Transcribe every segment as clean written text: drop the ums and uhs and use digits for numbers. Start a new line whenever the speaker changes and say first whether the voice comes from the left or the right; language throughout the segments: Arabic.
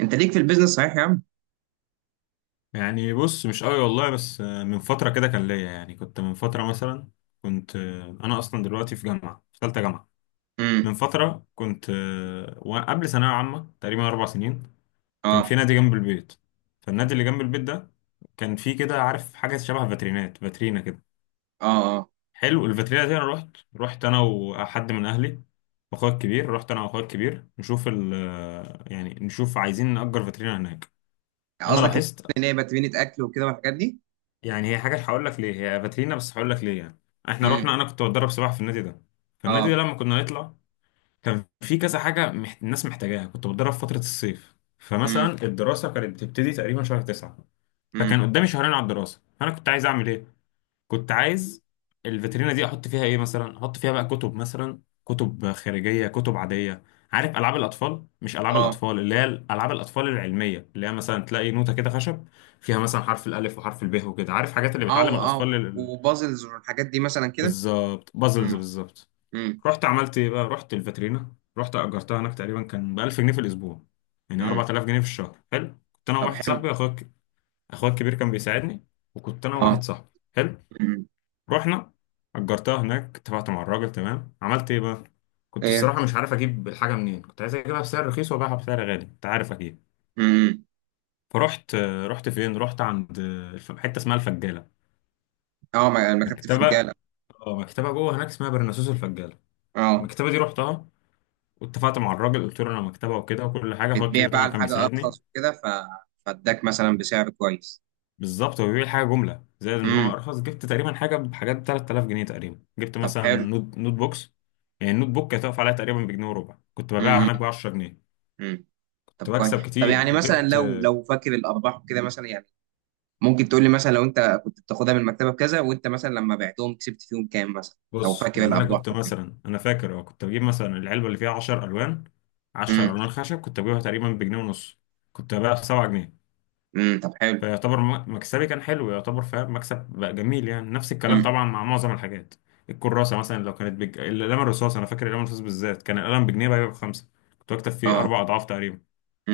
right: انت ليك في البيزنس، صحيح يا عم؟
left: يعني بص مش قوي والله بس من فترة كده كان ليا يعني كنت من فترة مثلا كنت أنا أصلا دلوقتي في جامعة في تالتة جامعة.
right: امم.
left: من فترة كنت وقبل ثانوية عامة تقريبا 4 سنين كان في
right: اه،
left: نادي جنب البيت. فالنادي اللي جنب البيت ده كان في كده عارف حاجة شبه فاترينات فاترينا كده.
right: اه، اه.
left: حلو الفاترينا دي أنا رحت أنا وحد من أهلي وأخويا الكبير. رحت أنا وأخويا الكبير نشوف ال آه، يعني نشوف عايزين نأجر فاترينا هناك. أنا
right: قصدك
left: لاحظت
right: ان هي بتبني اكل وكده والحاجات دي؟
left: يعني هي حاجه هقول لك ليه. هي فاترينا بس هقول لك ليه يعني. احنا
right: امم.
left: رحنا، انا كنت بتدرب سباحه في النادي ده. فالنادي ده
right: اه.
left: لما كنا نطلع كان في كذا حاجه الناس محتاجاها. كنت بتدرب فتره الصيف،
right: امم،
left: فمثلا الدراسه كانت بتبتدي تقريبا شهر 9، فكان
right: امم.
left: قدامي شهرين على الدراسه. فانا كنت عايز اعمل ايه؟ كنت عايز الفيترينا دي احط فيها ايه، مثلا احط فيها بقى كتب، مثلا كتب خارجيه كتب عاديه. عارف العاب الاطفال، مش العاب
right: اه،
left: الاطفال اللي هي العاب الاطفال العلميه، اللي هي مثلا تلاقي نوته كده خشب فيها مثلا حرف الالف وحرف الب وكده، عارف حاجات اللي
right: او
left: بتعلم
right: او
left: الاطفال
right: وبازلز والحاجات دي مثلا كده.
left: بالظبط بازلز
right: امم،
left: بالظبط.
right: امم،
left: رحت عملت ايه بقى؟ رحت الفيترينا، رحت اجرتها هناك تقريبا كان ب 1000 جنيه في الاسبوع، يعني
right: امم.
left: 4000 جنيه في الشهر. حلو، كنت انا
right: طب،
left: وواحد
right: حلو.
left: صاحبي اخويا الكبير كان بيساعدني، وكنت انا
right: اه.
left: وواحد صاحبي. حلو،
right: امم.
left: رحنا اجرتها هناك، اتفقت مع الراجل تمام. عملت ايه بقى؟ كنت
right: ايه.
left: الصراحه مش عارف اجيب الحاجه منين. كنت عايز اجيبها بسعر رخيص وابيعها بسعر غالي، انت عارف اكيد.
right: امم.
left: فرحت، رحت فين؟ رحت عند حته اسمها الفجاله،
right: اه، ما يعني ما كنت في
left: مكتبه.
right: رجاله.
left: اه مكتبه جوه هناك اسمها برناسوس الفجاله.
right: اه،
left: المكتبه دي رحتها، واتفقت مع الراجل قلت له انا مكتبه وكده وكل حاجه. اخويا
right: بتبيع
left: الكبير
right: بقى
left: طبعا كان
right: الحاجه
left: بيساعدني.
right: ارخص وكده، فاداك مثلا بسعر كويس؟
left: بالظبط، هو بيبيع حاجه جمله زائد ان هو
right: امم.
left: ارخص. جبت تقريبا حاجه بحاجات ب 3000 جنيه تقريبا. جبت
right: طب،
left: مثلا
right: حلو.
left: نوت بوكس. يعني النوت بوك كانت واقفه عليها تقريبا بجنيه وربع، كنت ببيعها
right: امم،
left: هناك ب 10 جنيه.
right: امم. طب
left: كنت بكسب
right: كويس. طب يعني
left: كتير.
right: مثلا،
left: وجبت،
right: لو فاكر الارباح وكده مثلا، يعني ممكن تقول لي مثلا، لو انت كنت بتاخدها من المكتبه بكذا، وانت مثلا لما بعتهم كسبت فيهم كام مثلا؟ لو
left: بص
right: فاكر
left: يعني انا
right: الارباح
left: كنت
right: او كده؟
left: مثلا، انا فاكر كنت بجيب مثلا العلبه اللي فيها 10 الوان.
right: امم،
left: 10 الوان خشب كنت بجيبها تقريبا بجنيه ونص، كنت ببيعها ب 7.
right: امم. طب، حلو.
left: فيعتبر مكسبي كان حلو يعتبر، فاهم؟ مكسب بقى جميل، يعني نفس الكلام
right: امم.
left: طبعا مع معظم الحاجات. الكراسة مثلا لو كانت القلم الرصاص، أنا فاكر القلم الرصاص بالذات كان القلم بجنيه، بقى يبقى ب5. كنت بكتب فيه
right: اه.
left: 4 أضعاف تقريبا.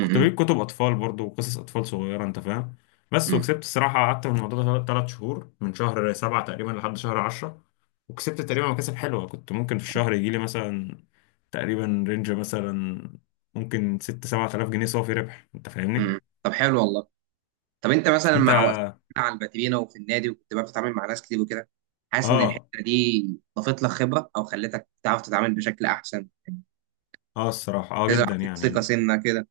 left: كنت بجيب كتب أطفال برضو وقصص أطفال صغيرة، أنت فاهم. بس
right: امم.
left: وكسبت الصراحة. قعدت في الموضوع ده 3 شهور، من شهر 7 تقريبا لحد شهر 10. وكسبت تقريبا مكاسب حلوة. كنت ممكن في
right: آه.
left: الشهر يجيلي مثلا تقريبا رينج مثلا ممكن 6 أو 7 آلاف جنيه صافي ربح، أنت فاهمني؟
right: امم. طب، حلو والله. طب انت مثلا،
left: أنت
right: مع وقفت على الباترينا وفي النادي، وكنت بقى بتتعامل مع ناس كتير وكده، حاسس ان
left: اه
right: الحته دي ضافت لك خبره، او خلتك تعرف تتعامل بشكل احسن يعني،
left: اه الصراحة اه
right: تزرع
left: جدا
right: فيك ثقه
left: يعني.
right: سنه كده؟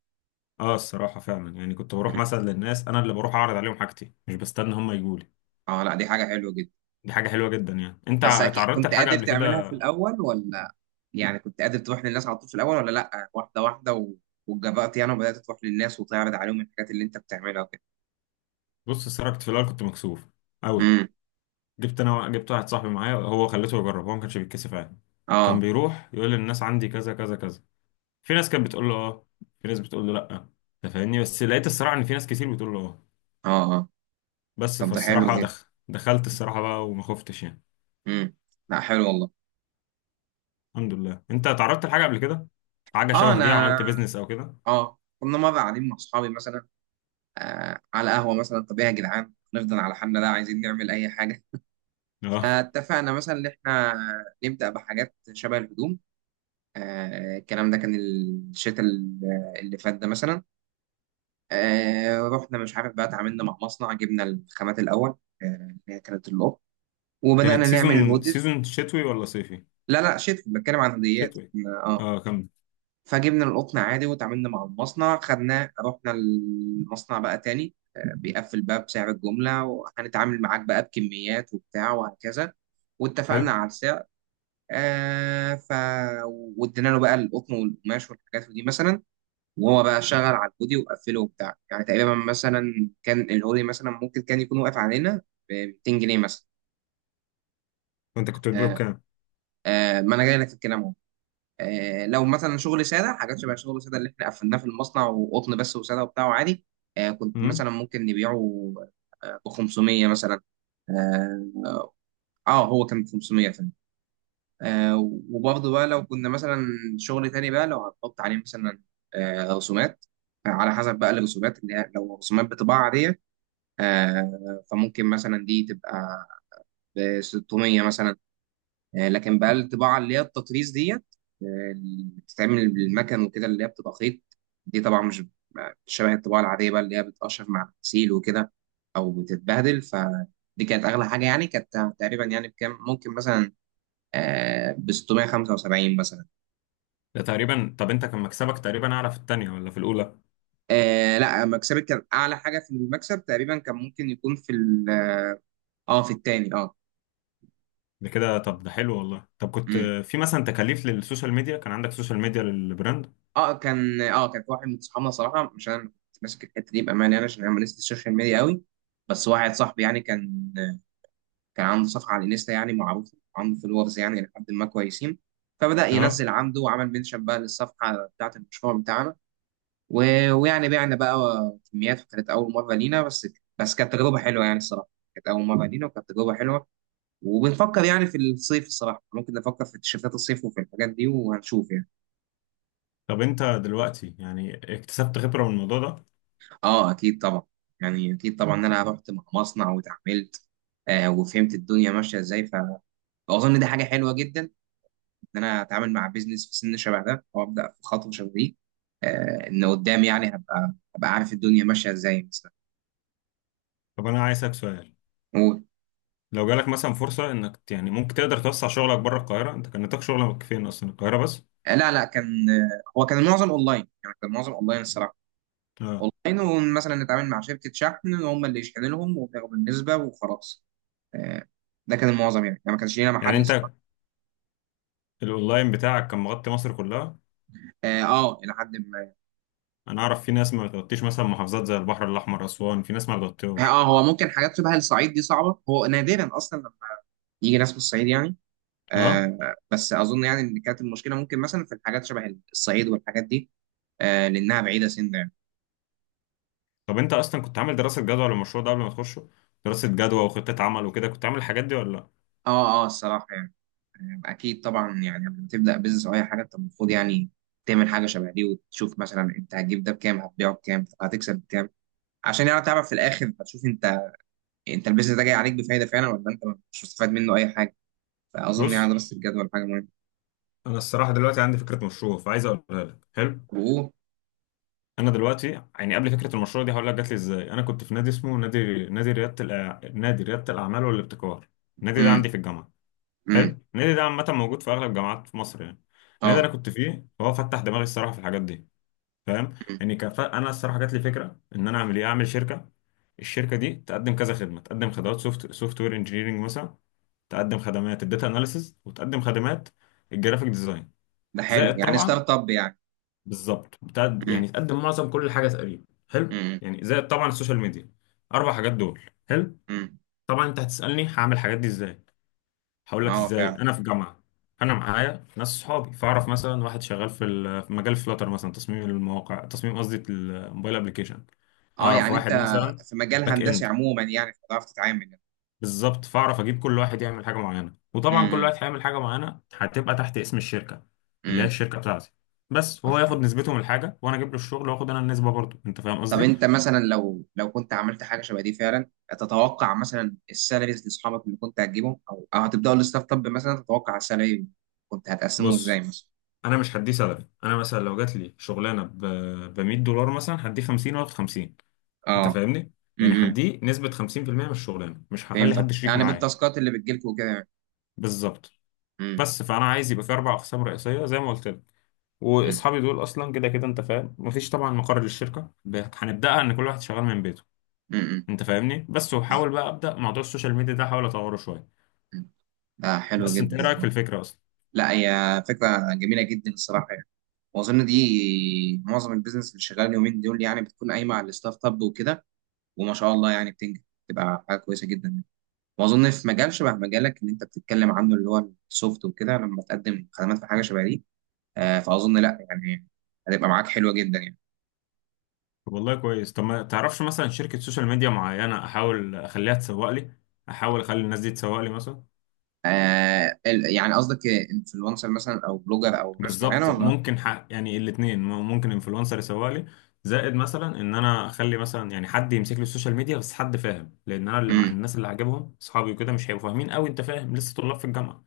left: اه الصراحة فعلا يعني كنت بروح
right: مم.
left: مثلا للناس، انا اللي بروح اعرض عليهم حاجتي مش بستنى هم يجوا لي.
right: اه، لا، دي حاجه حلوه جدا.
left: دي حاجة حلوة جدا يعني. انت
right: بس اكيد
left: اتعرضت
right: كنت
left: لحاجة
right: قادر
left: قبل
right: تعملها في
left: كده.
right: الاول ولا؟ يعني كنت قادر تروح للناس على طول في الاول، ولا لا، واحده واحده واتجبرت يعني، وبدات تروح للناس وتعرض عليهم الحاجات اللي انت بتعملها وكده؟
left: بص الصراحة كنت في الاول كنت مكسوف قوي.
right: امم.
left: جبت، انا جبت واحد صاحبي معايا هو خليته يجرب، هو ما كانش بيتكسف عادي. كان
right: اه،
left: بيروح يقول للناس عندي كذا كذا كذا. في ناس كانت بتقول له اه، في ناس بتقول له لا، انت فاهمني. بس لقيت الصراحة ان في ناس كتير بتقول له اه.
right: اه، اه.
left: بس
right: طب ده حلو
left: فالصراحة
right: جدا.
left: دخلت الصراحة بقى وما خفتش يعني.
right: امم. لا، حلو والله.
left: الحمد لله. انت اتعرضت لحاجة قبل كده، حاجة
right: اه،
left: شبه دي،
right: انا
left: عملت بيزنس او كده؟
right: اه كنا مره قاعدين مع اصحابي مثلا، على قهوه مثلا، طب ايه يا جدعان؟ نفضل على حالنا؟ لا، عايزين نعمل اي حاجه.
left: اه،
right: فاتفقنا مثلا ان احنا نبدا بحاجات شبه الهدوم. الكلام ده كان الشتاء اللي فات ده مثلا. رحنا مش عارف بقى، اتعاملنا مع مصنع، جبنا الخامات الاول، اللي هي كانت القطن،
left: كانت
right: وبدانا نعمل
left: سيزون
right: الهودز.
left: سيزون شتوي ولا صيفي؟
right: لا، لا، شيت بتكلم عن هديات.
left: شتوي.
right: اه،
left: اه، كم.
right: فجبنا القطن عادي، وتعاملنا مع المصنع، خدناه، رحنا المصنع بقى تاني، بيقفل بقى بسعر الجملة، وهنتعامل معاك بقى بكميات وبتاع وهكذا. واتفقنا
left: حلو،
right: على السعر. آه ف وادينا له بقى القطن والقماش والحاجات دي مثلا، وهو بقى شغل على الهودي وقفله وبتاع، يعني تقريبا مثلا كان الهودي مثلا ممكن كان يكون واقف علينا ب 200 جنيه مثلا.
left: وانت كنت بتبيعه
right: آه
left: بكام؟
right: ما انا جاي لك في الكلام اهو. لو مثلا شغل ساده، حاجات شبه شغل ساده اللي احنا قفلناه في المصنع، وقطن بس وساده وبتاع وعادي، كنت
left: امم،
right: مثلا ممكن نبيعه ب 500 مثلا. اه. هو كان 500 فعلا. آه وبرضه بقى لو كنا مثلا، شغل تاني بقى لو هنحط عليه مثلا، رسومات، على حسب بقى الرسومات اللي هي، لو رسومات بطباعة عادية، فممكن مثلا دي تبقى ب 600 مثلا. لكن بقى الطباعه اللي هي التطريز ديت، اللي بتتعمل بالمكن وكده، اللي هي بتبقى خيط، دي طبعا مش شبه الطباعه العاديه بقى اللي هي بتقشر مع الغسيل وكده او بتتبهدل. فدي كانت اغلى حاجه يعني، كانت تقريبا يعني بكام؟ ممكن مثلا، ب 675 مثلا.
left: ده تقريبا، طب انت كان مكسبك تقريبا اعلى في التانية ولا في الاولى؟
right: لا، مكسبك كان اعلى حاجه، في المكسب تقريبا كان ممكن يكون في اه، في التاني.
left: ده كده، طب ده حلو والله. طب كنت
right: اه،
left: في مثلا تكاليف للسوشيال ميديا؟ كان عندك سوشيال ميديا للبراند؟
right: اه، كان في واحد من صحابنا صراحه، مش انا اللي كنت ماسك الحته دي بامانه يعني، عشان انا ماليش في السوشيال ميديا قوي. بس واحد صاحبي يعني، كان عنده صفحه على الانستا، يعني معروف عنده فولورز، يعني لحد ما كويسين. فبدا
left: اه.
right: ينزل عنده، وعمل منشن بقى للصفحه بتاعه المشروع بتاعنا، و... ويعني بعنا بقى كميات، وكانت اول مره لينا. بس بس كانت تجربه حلوه يعني الصراحه، كانت اول مره لينا وكانت تجربه حلوه. وبنفكر يعني، في الصيف الصراحه ممكن نفكر في تيشيرتات الصيف وفي الحاجات دي، وهنشوف يعني.
left: طب انت دلوقتي يعني اكتسبت خبرة من الموضوع ده.
right: اه، اكيد طبعا. يعني اكيد طبعا، ان انا رحت مع مصنع واتعاملت، وفهمت الدنيا ماشيه ازاي، فاظن دي حاجه حلوه جدا، ان انا اتعامل مع بيزنس في سن شبه ده، او ابدا في خطوه شبه دي، ان قدام يعني، هبقى عارف الدنيا ماشيه ازاي مثلا.
left: طب انا عايز اسالك سؤال،
right: و-
left: لو جالك مثلا فرصة انك يعني ممكن تقدر توسع شغلك بره القاهرة؟ انت كان نطاق شغلك فين اصلا، القاهرة بس؟
right: لا، لا، كان، هو كان معظم اونلاين، يعني كان معظم اونلاين الصراحه.
left: اه،
right: اونلاين مثلا نتعامل مع شركه شحن، هم اللي يشحنوا لهم وتاخد النسبه وخلاص. آه ده كان المعظم، يعني ما كانش لينا
left: يعني
right: محل
left: انت الاونلاين بتاعك كان مغطي مصر كلها.
right: اه. الى حد ما.
left: انا اعرف في ناس ما بتغطيش مثلا محافظات زي البحر الاحمر، اسوان، في ناس ما
right: اه.
left: بتغطيهاش.
right: هو ممكن حاجات شبه الصعيد دي صعبة، هو نادرا اصلا لما يجي ناس من الصعيد يعني.
left: اه.
right: بس اظن يعني، ان كانت المشكلة ممكن مثلا في الحاجات شبه الصعيد والحاجات دي، لانها بعيدة سن يعني.
left: طب انت اصلا كنت عامل دراسه جدوى للمشروع ده قبل ما تخشه؟ دراسه جدوى وخطه عمل وكده، كنت عامل الحاجات دي ولا لا؟
right: اه، اه، الصراحة يعني. اكيد طبعا، يعني لما تبدأ بيزنس او اي حاجة انت المفروض يعني تعمل حاجة شبه دي، وتشوف مثلا انت هتجيب ده بكام، هتبيعه بكام، هتكسب بكام، عشان يعني تعرف في الاخر، هتشوف انت البيزنس ده جاي عليك بفايدة فعلا، ولا انت مش مستفاد منه اي حاجة. فاظن يعني
left: بص،
right: دراسة الجدول حاجة مهمة.
left: انا الصراحه دلوقتي عندي فكره مشروع، فعايز اقولها لك. حلو.
right: و
left: انا دلوقتي يعني قبل فكره المشروع دي هقول لك جات لي ازاي. انا كنت في نادي اسمه نادي رياده الأع... نادي رياده الاعمال والابتكار. النادي ده
right: امم،
left: عندي في الجامعه.
right: امم.
left: حلو، النادي ده عامه موجود في اغلب الجامعات في مصر يعني. النادي ده
right: اه،
left: انا كنت فيه، هو فتح دماغي الصراحه في الحاجات دي، فاهم. يعني انا الصراحه جات لي فكره ان انا اعمل ايه. اعمل شركه، الشركه دي تقدم كذا خدمه. تقدم خدمات سوفت وير انجينيرنج مثلا. تقدم خدمات الداتا اناليسز، وتقدم خدمات الجرافيك ديزاين
right: ده حلو
left: زائد
right: يعني،
left: طبعا.
right: ستارت اب يعني.
left: بالظبط، بتاع
right: امم،
left: يعني تقدم معظم كل حاجه تقريبا. حلو،
right: امم،
left: يعني زائد طبعا السوشيال ميديا، 4 حاجات دول. حلو.
right: امم.
left: طبعا انت هتسالني هعمل الحاجات دي ازاي. هقول لك
right: اه
left: ازاي،
right: فعلا.
left: انا في جامعه، انا معايا ناس صحابي. فاعرف مثلا واحد شغال في مجال فلاتر مثلا، تصميم المواقع، قصدي الموبايل ابلكيشن.
right: اه،
left: اعرف
right: يعني
left: واحد
right: انت
left: مثلا
right: في مجال
left: باك
right: هندسي
left: اند.
right: عموما، يعني هتعرف تتعامل يعني.
left: بالظبط، فاعرف اجيب كل واحد يعمل حاجه معينه، وطبعا كل
right: امم،
left: واحد هيعمل حاجه معينه هتبقى تحت اسم الشركه اللي هي
right: امم.
left: الشركه بتاعتي. بس
right: طب
left: هو
right: حلو.
left: ياخد نسبته من الحاجه وانا اجيب له الشغل، واخد انا النسبه برضه، انت فاهم
right: طب
left: قصدي.
right: انت مثلا، لو كنت عملت حاجه شبه دي فعلا، تتوقع مثلا السالاريز لاصحابك اللي كنت هتجيبهم، او هتبداوا الستارت اب مثلا، تتوقع السالاري كنت هتقسمه ازاي
left: بص
right: مثلا؟
left: انا مش هديه سلبي. انا مثلا لو جات لي شغلانه ب 100 دولار مثلا، هديه 50 واخد 50، انت
right: اه.
left: فاهمني. يعني
right: امم.
left: هديه نسبة 50% من الشغلانة، مش هخلي
right: فهمتك،
left: حد شريك
right: يعني
left: معايا.
right: بالتاسكات اللي بتجيلكوا وكده.
left: بالظبط.
right: امم،
left: بس فانا عايز يبقى في 4 اقسام رئيسية زي ما قلت لك.
right: امم،
left: واصحابي دول اصلا كده كده انت فاهم، مفيش طبعا مقر للشركة، هنبداها ان كل واحد شغال من بيته،
right: امم.
left: انت فاهمني. بس وحاول بقى ابدا موضوع السوشيال ميديا ده احاول اطوره شوية.
right: ده حلو
left: بس انت ايه
right: جدا
left: رايك في
right: والله.
left: الفكرة اصلا؟
right: لا، هي فكره جميله جدا الصراحه يعني. واظن دي معظم البيزنس اللي شغال اليومين دول، يعني بتكون قايمه على الستارت اب وكده، وما شاء الله يعني بتنجح، بتبقى حاجه كويسه جدا يعني. واظن في مجال شبه مجالك اللي انت بتتكلم عنه، اللي هو السوفت وكده، لما تقدم خدمات في حاجه شبه دي، فاظن، لا يعني، هتبقى معاك حلوه جدا يعني.
left: والله كويس. طب ما تعرفش مثلا شركة سوشيال ميديا معينة احاول اخليها تسوق لي؟ احاول اخلي الناس دي تسوق لي مثلا.
right: يعني قصدك انفلونسر مثلا، او بلوجر، او ناس معينه،
left: بالظبط،
right: ولا؟
left: ممكن حق يعني الاثنين، ممكن انفلونسر يسوق لي، زائد مثلا ان انا اخلي مثلا يعني حد يمسك لي السوشيال ميديا، بس حد فاهم، لان انا اللي مع
right: امم،
left: الناس اللي عاجبهم اصحابي وكده مش هيبقوا فاهمين قوي، انت فاهم؟ لسه طلاب في الجامعه،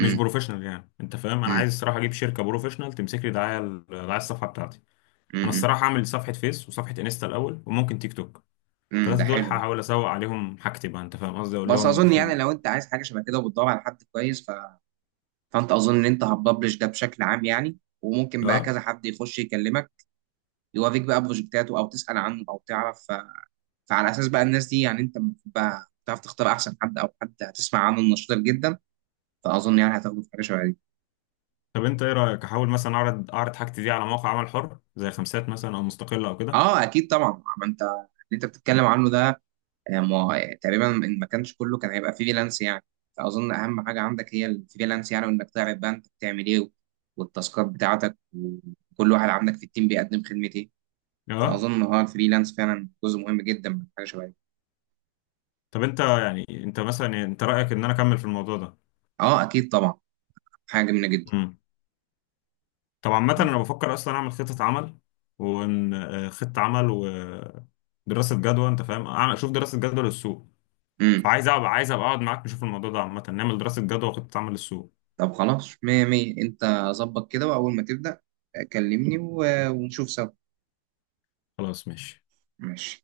left: مش بروفيشنال يعني، انت فاهم. انا
right: امم،
left: عايز الصراحه اجيب شركه بروفيشنال تمسك لي دعايه، دعايه الصفحه بتاعتي. انا
right: امم،
left: الصراحه اعمل صفحه فيس وصفحه انستا الاول وممكن تيك توك،
right: امم. ده
left: الثلاثه دول
right: حلو.
left: هحاول اسوق عليهم حاجتي بقى، انت فاهم قصدي، اقول
right: بس
left: لهم
right: اظن
left: احنا
right: يعني، لو انت عايز حاجه شبه كده وبتدور على حد كويس، فانت اظن ان انت هتبلش ده بشكل عام يعني، وممكن بقى
left: اه.
right: كذا حد يخش يكلمك، يوافق بقى بروجكتاته، او تسال عنه، او تعرف. فعلى اساس بقى الناس دي يعني، انت المفروض بقى تعرف تختار احسن حد، او حد هتسمع عنه النشاط جدا. فاظن يعني هتاخده في حاجه شبه دي.
left: طب انت ايه رايك احاول مثلا اعرض حاجتي دي على موقع عمل حر زي خمسات مثلا او مستقله او كده؟
right: اه، اكيد طبعا. ما انت اللي انت بتتكلم عنه ده، ما هو تقريبا ان ما كانش كله، كان هيبقى فريلانس يعني. فاظن اهم حاجه عندك هي الفريلانس يعني، وانك تعرف بقى انت بتعمل ايه، والتاسكات بتاعتك، وكل واحد عندك في التيم بيقدم خدمة ايه.
left: اه.
right: فاظن ان الفريلانس فعلا جزء مهم جدا من حاجه شبه دي.
left: طب انت يعني انت مثلا يعني، انت رأيك ان انا اكمل في الموضوع ده؟
right: اه، اكيد طبعا. حاجه جميله جدا.
left: امم. طب عامة انا بفكر اصلا اعمل خطة عمل، وان خطة عمل ودراسة جدوى، انت فاهم، اعمل اشوف دراسة جدوى للسوق.
right: امم.
left: فعايز ابقى عايز ابقى اقعد معاك نشوف الموضوع ده عامة، نعمل دراسة جدوى وخطة عمل للسوق.
right: طب خلاص، مية مية. انت ظبط كده، واول ما تبدا كلمني ونشوف سوا.
left: خلاص ماشي.
right: ماشي.